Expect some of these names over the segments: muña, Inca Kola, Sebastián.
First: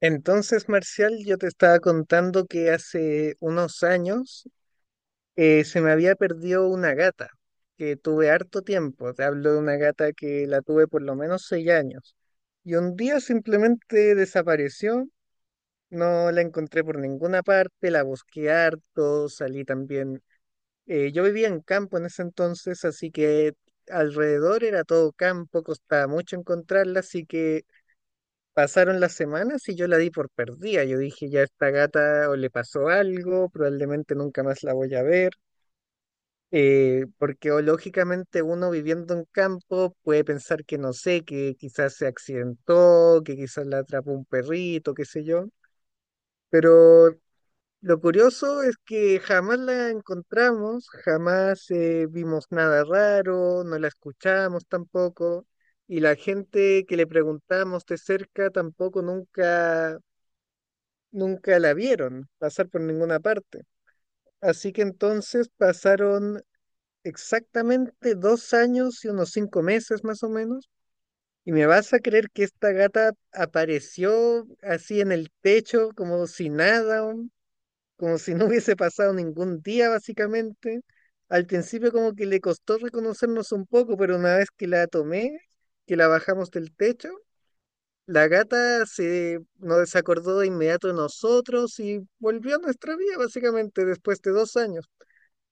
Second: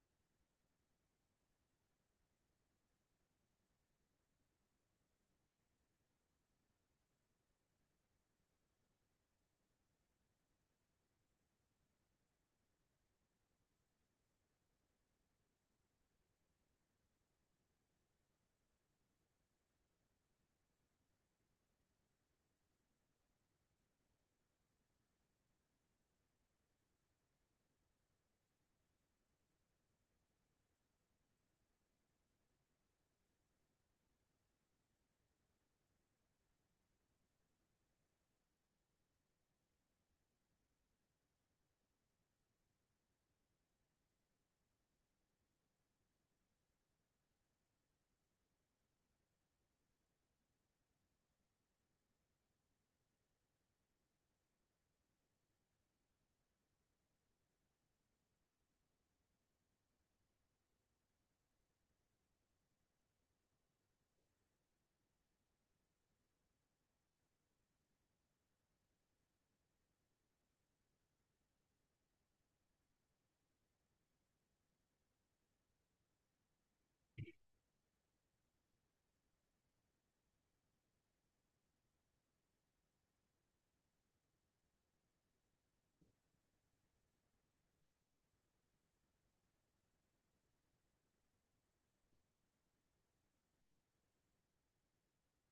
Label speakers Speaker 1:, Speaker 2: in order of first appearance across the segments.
Speaker 1: Entonces, Marcial, yo te estaba contando que hace unos años se me había perdido una gata, que tuve harto tiempo. Te hablo de una gata que la tuve por lo menos 6 años. Y un día simplemente desapareció, no la encontré por ninguna parte, la busqué harto, salí también. Yo vivía en campo en ese entonces, así que alrededor era todo campo, costaba mucho encontrarla, así que pasaron las semanas y yo la di por perdida. Yo dije, ya esta gata o le pasó algo, probablemente nunca más la voy a ver. Porque o lógicamente uno viviendo en campo puede pensar que no sé, que quizás se accidentó, que quizás la atrapó un perrito, qué sé yo. Pero lo curioso es que jamás la encontramos, jamás vimos nada raro, no la escuchamos tampoco. Y la gente que le preguntamos de cerca tampoco nunca la vieron pasar por ninguna parte. Así que entonces pasaron exactamente 2 años y unos 5 meses más o menos. Y me vas a creer que esta gata apareció así en el techo, como si nada, como si no hubiese pasado ningún día básicamente. Al principio como que le costó reconocernos un poco, pero una vez que la tomé, que la bajamos del techo, la gata se acordó de inmediato de nosotros y volvió a nuestra vida, básicamente, después de 2 años.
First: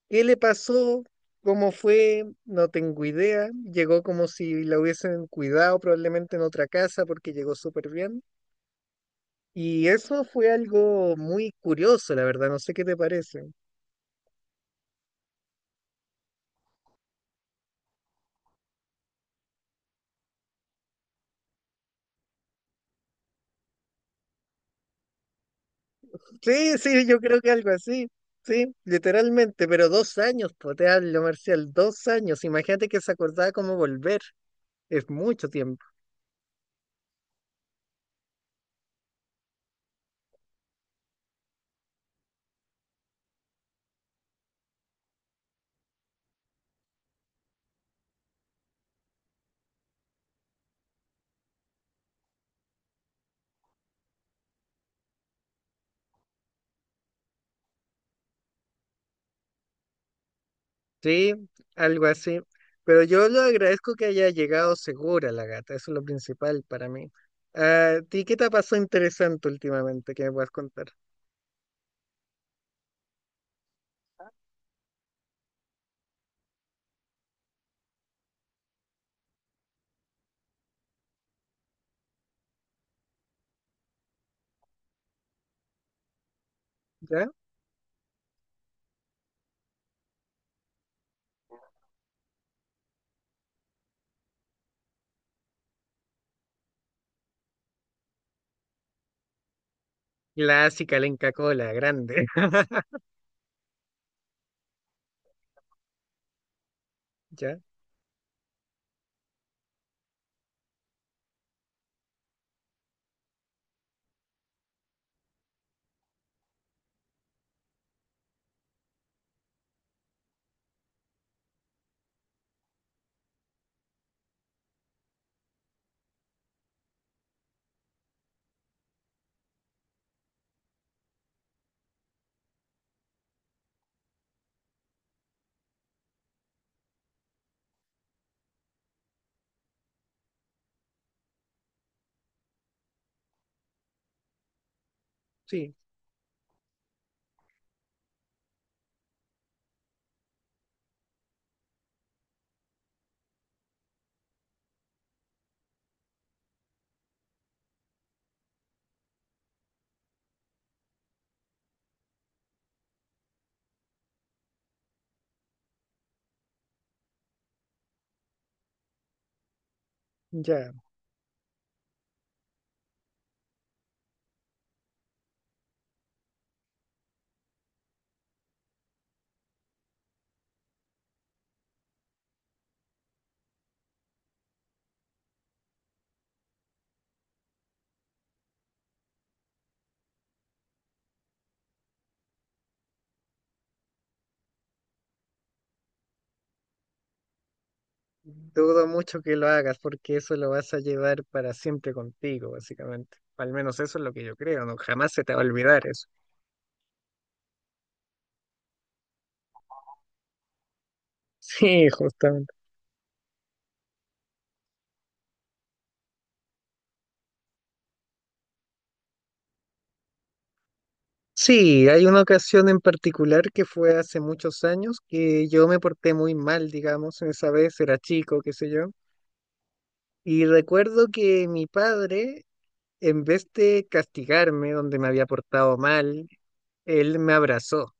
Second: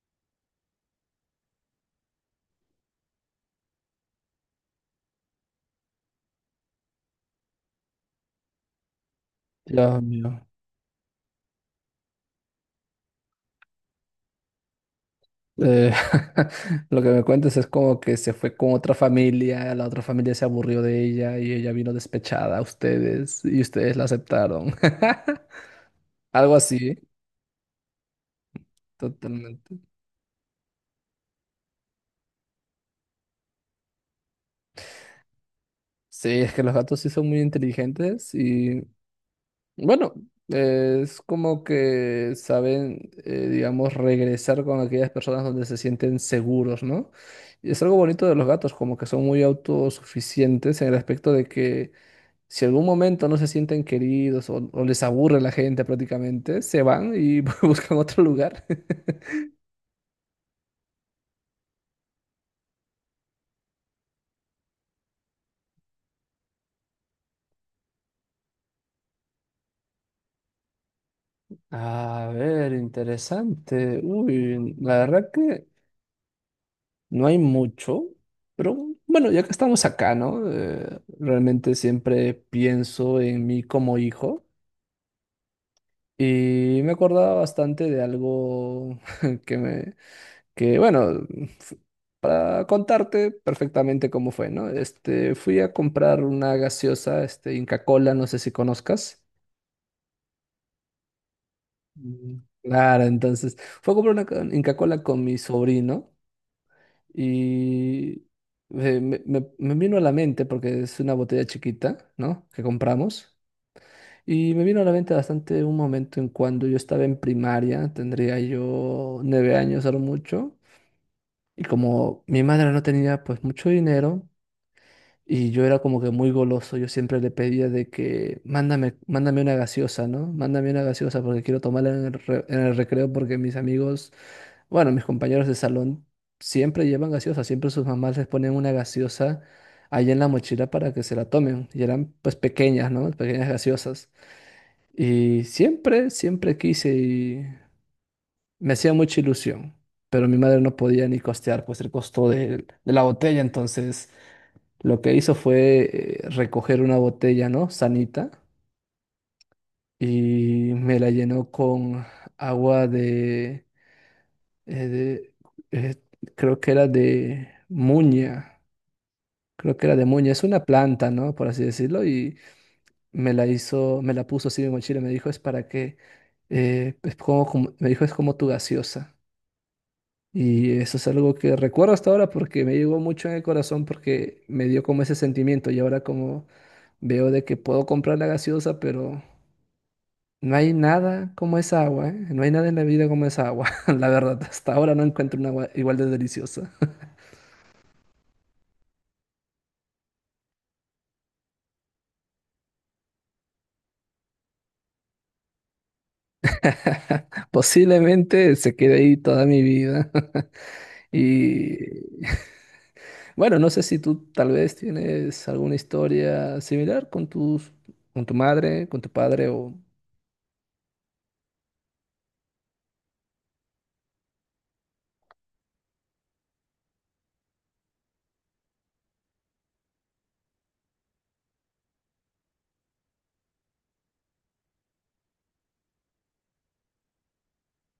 Speaker 1: ¿Qué le pasó? ¿Cómo fue? No tengo idea. Llegó como si la hubiesen cuidado probablemente en otra casa porque llegó súper bien. Y
Speaker 2: Dios
Speaker 1: eso
Speaker 2: mío.
Speaker 1: fue algo muy curioso, la verdad. No sé qué te parece.
Speaker 2: Eh, lo que me cuentas es como que se fue con otra familia, la otra familia se aburrió de ella y ella vino despechada a ustedes y ustedes la aceptaron. Algo
Speaker 1: Sí,
Speaker 2: así,
Speaker 1: sí, yo creo que algo así. Sí, literalmente,
Speaker 2: totalmente.
Speaker 1: pero 2 años, pues te hablo, Marcial, 2 años. Imagínate que se acordaba cómo volver. Es mucho tiempo.
Speaker 2: Sí, es que los gatos sí son muy inteligentes y bueno, es como que saben, digamos, regresar con aquellas personas donde se sienten seguros, ¿no? Y es algo bonito de los gatos, como que son muy autosuficientes en el aspecto de que, si algún momento no se sienten queridos o les aburre la gente prácticamente, se van y buscan otro lugar.
Speaker 1: Sí, algo así. Pero yo lo agradezco que haya llegado segura la gata, eso es lo principal para mí. Ah, ¿a ti qué te ha pasado interesante últimamente que me puedas contar?
Speaker 2: A ver, interesante. Uy, la verdad que no hay mucho, pero bueno, ya que estamos acá, ¿no? Realmente siempre pienso en mí como hijo y me
Speaker 1: ¿Ya?
Speaker 2: acordaba bastante de algo que me, que bueno, para contarte perfectamente cómo fue, ¿no? Este, fui a comprar una gaseosa, este, Inca Kola, no sé si conozcas.
Speaker 1: Clásica, la Inca Kola, grande.
Speaker 2: Mm. Claro, entonces fue a comprar una Inca Kola con mi sobrino
Speaker 1: ¿Ya?
Speaker 2: y me vino a la mente, porque es una botella chiquita, ¿no? Que compramos. Y me vino a la mente bastante un momento en cuando yo estaba en primaria, tendría yo 9 años a lo mucho, y como mi madre no tenía pues mucho dinero. Y yo era como que muy goloso, yo siempre le pedía de que mándame, mándame una gaseosa, ¿no? Mándame una gaseosa porque quiero tomarla en en el recreo porque mis amigos, bueno, mis compañeros de salón siempre llevan gaseosa, siempre sus mamás les ponen una gaseosa ahí en la mochila para que se la tomen. Y eran pues pequeñas, ¿no? Pequeñas gaseosas. Y
Speaker 1: Sí,
Speaker 2: siempre, siempre quise y me hacía mucha ilusión, pero mi madre no podía ni costear pues el costo de la botella, entonces... Lo que hizo fue recoger una botella, ¿no? Sanita, y me la llenó con agua de- eh, creo que era de muña, creo que era de muña, es una
Speaker 1: ya.
Speaker 2: planta, ¿no? Por así decirlo, y me la hizo, me la puso así en mi mochila, me dijo, es para que, me dijo, es como tu gaseosa. Y eso es algo que recuerdo hasta ahora porque me llegó mucho en el corazón porque me dio como ese sentimiento y ahora como veo de que puedo comprar la gaseosa, pero no hay nada como esa agua, ¿eh? No hay nada en la vida como esa agua, la verdad. Hasta ahora no encuentro una agua igual de deliciosa.
Speaker 1: Dudo mucho que lo hagas porque eso lo vas a llevar para siempre contigo, básicamente. Al menos eso es lo que yo creo, no jamás se te va a olvidar eso.
Speaker 2: Posiblemente se quede ahí toda mi vida. Y
Speaker 1: Sí, justamente.
Speaker 2: bueno, no sé si tú tal vez tienes alguna historia similar con con tu madre, con tu padre o...
Speaker 1: Sí, hay una ocasión en particular que fue hace muchos años que yo me porté muy mal, digamos, esa vez era chico, qué sé yo, y recuerdo que mi padre, en vez de castigarme donde me había portado mal, él me abrazó.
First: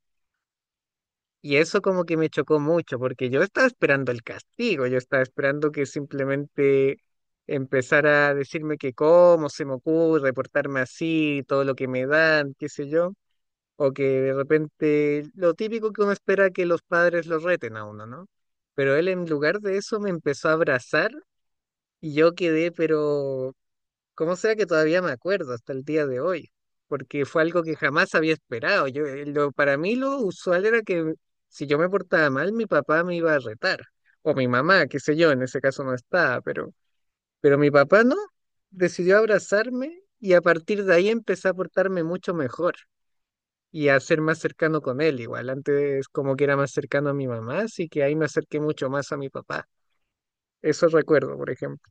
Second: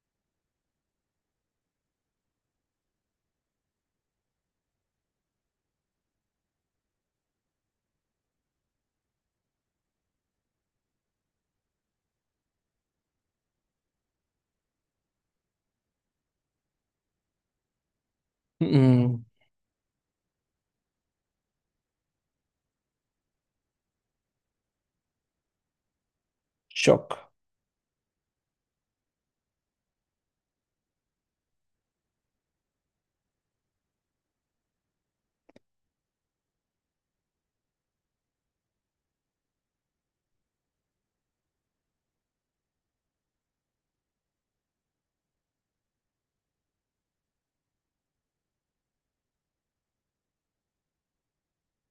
Speaker 1: Y eso como que me chocó mucho, porque yo estaba esperando el castigo, yo estaba esperando que simplemente empezara a decirme que cómo se me ocurre portarme así, todo lo que me dan, qué sé yo. O que de repente, lo típico que uno espera que los padres los reten a uno, ¿no? Pero él
Speaker 2: Mm,
Speaker 1: en lugar de eso me empezó a abrazar y yo quedé, pero como sea que todavía me acuerdo hasta el día de hoy, porque
Speaker 2: shock,
Speaker 1: fue algo que jamás había esperado. Yo, lo, para mí lo usual era que si yo me portaba mal, mi papá me iba a retar, o mi mamá, qué sé yo, en ese caso no estaba, pero mi papá no, decidió abrazarme y a partir de ahí empecé a portarme mucho mejor y a ser más cercano con él. Igual antes como que era más cercano a mi mamá, así que ahí me acerqué mucho más a mi papá. Eso recuerdo, por ejemplo.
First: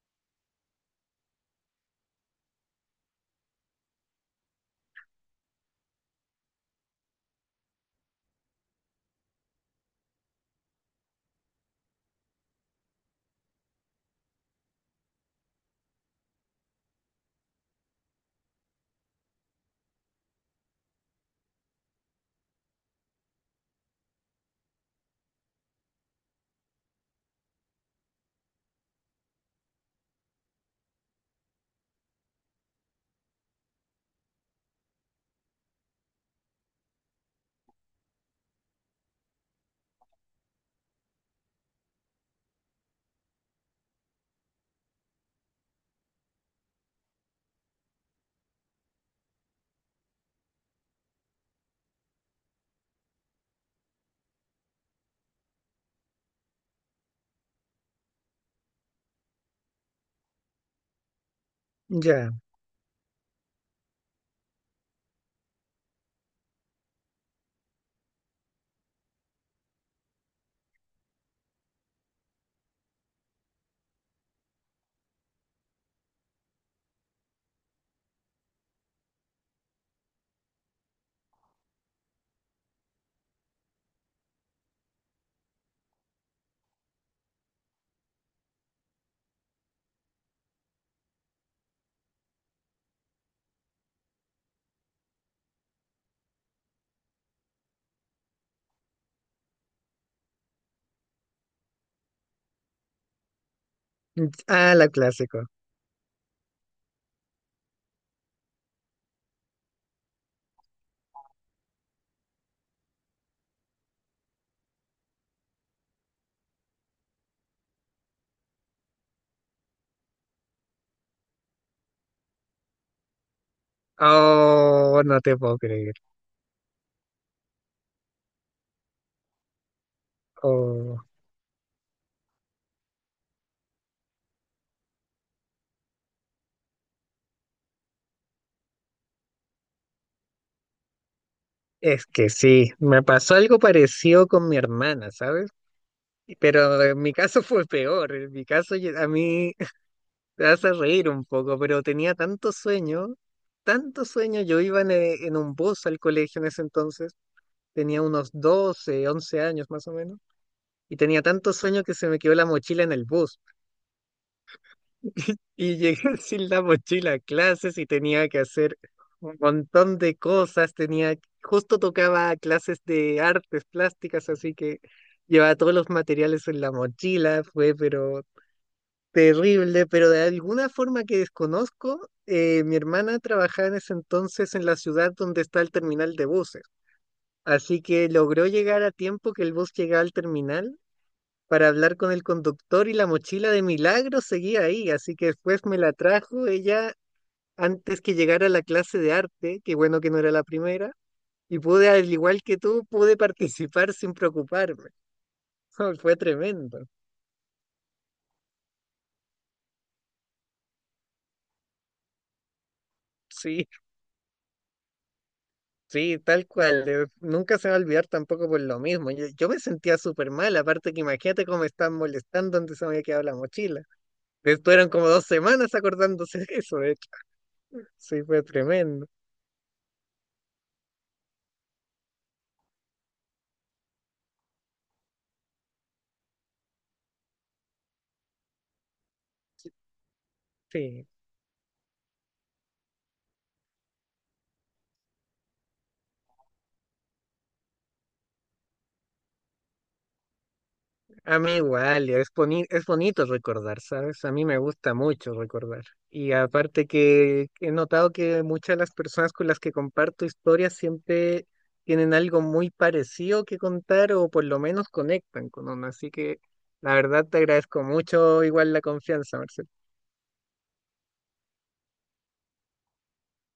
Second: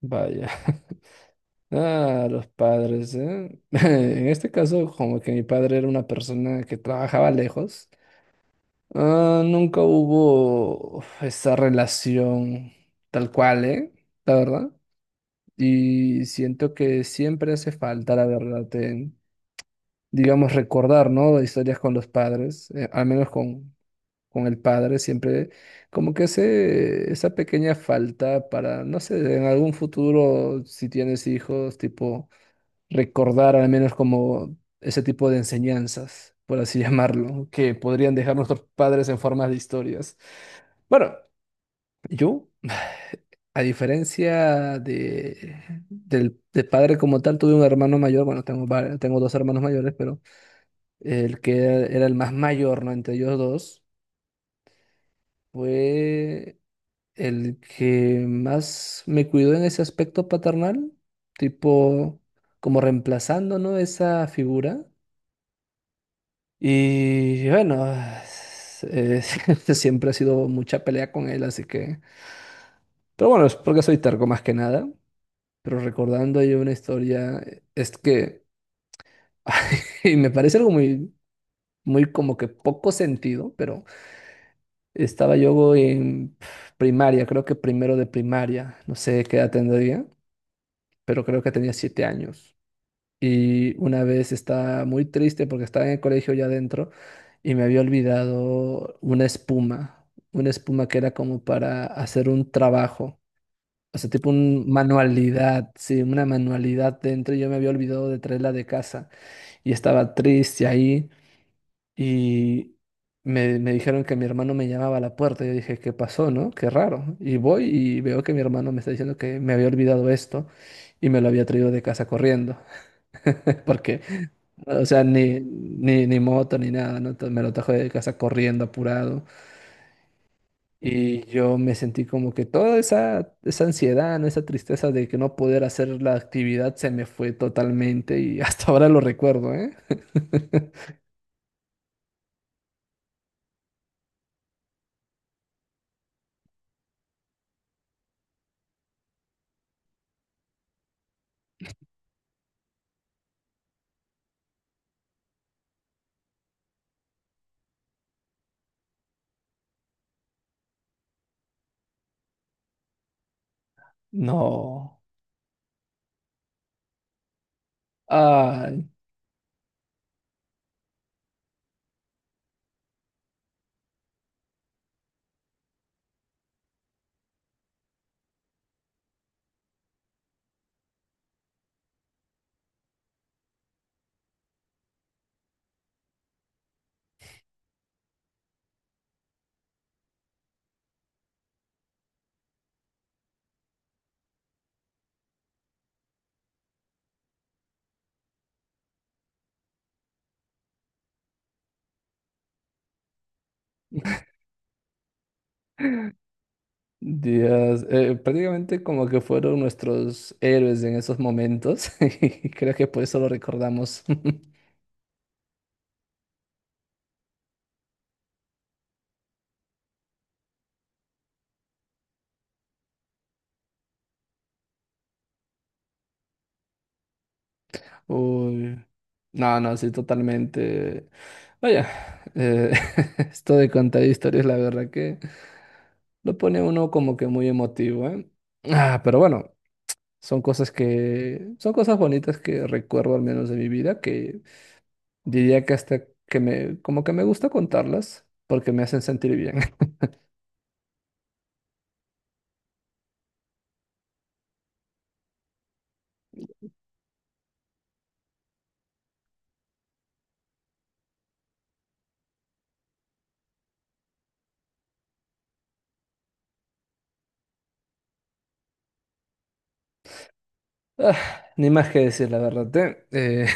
Speaker 2: vaya. Ah, los padres, ¿eh? En este caso, como que mi padre era una persona que trabajaba lejos, ah, nunca hubo uf, esa relación tal cual, ¿eh? La verdad. Y siento que siempre hace falta, la verdad, en, digamos, recordar, ¿no? Historias con los padres, al menos con el padre, siempre como que hace esa pequeña falta para, no sé, en algún futuro, si tienes hijos, tipo recordar al menos como ese tipo de enseñanzas, por así llamarlo, que podrían dejar nuestros padres en forma de historias. Bueno, yo, a diferencia de padre como tal, tuve un hermano mayor, bueno, tengo dos hermanos mayores, pero el que era, era el más mayor, ¿no? Entre ellos dos, fue el que más me cuidó en ese aspecto paternal, tipo
Speaker 1: Ya.
Speaker 2: como reemplazando, ¿no? Esa figura. Y bueno, eh, siempre ha sido mucha pelea con él, así que... Pero bueno, es porque soy terco más que nada. Pero recordando yo una historia, es que... y me parece algo muy como que poco sentido, pero estaba yo en primaria, creo que primero de primaria, no sé qué edad tendría, pero creo que tenía 7 años. Y una vez estaba muy triste porque estaba en el colegio ya adentro y me había olvidado una espuma que era como para hacer un trabajo, o sea, tipo una
Speaker 1: Ah, la clásico.
Speaker 2: manualidad, sí, una manualidad dentro y yo me había olvidado de traerla de casa y estaba triste ahí y me dijeron que mi hermano me llamaba a la puerta. Yo dije, ¿qué pasó, no? Qué raro. Y voy y veo que mi hermano me está diciendo que me había olvidado esto y me lo había traído de casa corriendo porque, o
Speaker 1: Oh,
Speaker 2: sea,
Speaker 1: no te puedo creer.
Speaker 2: ni moto ni nada, ¿no? Entonces, me lo trajo de casa corriendo, apurado.
Speaker 1: Oh,
Speaker 2: Y yo me sentí como que toda esa ansiedad, ¿no? Esa tristeza de que no poder hacer la actividad se me fue totalmente y hasta ahora lo recuerdo, ¿eh?
Speaker 1: es que sí, me pasó algo parecido con mi hermana, ¿sabes? Pero en mi caso fue peor. En mi caso a mí te vas reír un poco, pero tenía tanto sueño, tanto sueño. Yo iba en un bus al colegio en ese entonces, tenía unos 12 11 años más o menos. Y tenía tanto sueño que se me quedó la mochila en el bus.
Speaker 2: No.
Speaker 1: Y llegué sin la mochila a clases y tenía que hacer
Speaker 2: Ay,
Speaker 1: un montón de cosas. Tenía, justo tocaba clases de artes plásticas, así que llevaba todos los materiales en la mochila. Fue, pero terrible. Pero de alguna forma que desconozco, mi hermana trabajaba en ese entonces en la ciudad donde está el terminal de buses. Así que logró llegar a tiempo que el bus llegaba al terminal para hablar con el conductor y la mochila de milagro seguía ahí, así que después me la trajo ella antes que llegara a la clase de arte, que bueno que no era la primera, y pude, al igual que tú, pude participar sin preocuparme. Fue tremendo.
Speaker 2: Dios. Prácticamente como que fueron nuestros héroes en esos momentos. Y creo que por eso lo
Speaker 1: Sí,
Speaker 2: recordamos.
Speaker 1: sí, tal cual. Nunca se va a olvidar tampoco por lo mismo. Yo me sentía súper mal, aparte que imagínate cómo me estaban molestando donde se me había quedado la mochila. Estuvieron como 2 semanas acordándose de eso, de hecho. Sí, fue
Speaker 2: Uy.
Speaker 1: tremendo.
Speaker 2: No, no, sí, totalmente. Vaya, eh, esto de contar historias, la verdad que lo pone uno como que muy emotivo, ¿eh? Ah, pero bueno, son cosas
Speaker 1: Sí.
Speaker 2: que, son cosas bonitas que recuerdo al menos de mi vida, que diría que como que me gusta contarlas porque me hacen sentir bien.
Speaker 1: A mí igual, es bonito recordar, ¿sabes? A mí me gusta mucho recordar. Y aparte que he notado que muchas de las personas con las que comparto historias siempre tienen algo muy parecido que contar o por lo menos conectan con uno. Así que la verdad te agradezco mucho igual la confianza, Marcel.
Speaker 2: Ah, ni más que decir, la verdad, ¿eh?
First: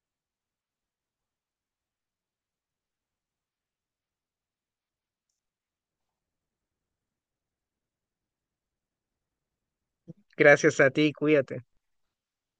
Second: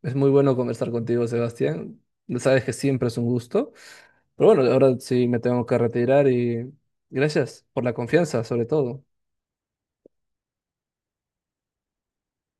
Speaker 2: es muy bueno conversar contigo, Sebastián. Sabes que siempre es un gusto. Pero bueno, ahora sí me tengo que retirar y gracias por la confianza, sobre todo.
Speaker 1: Gracias a ti, cuídate.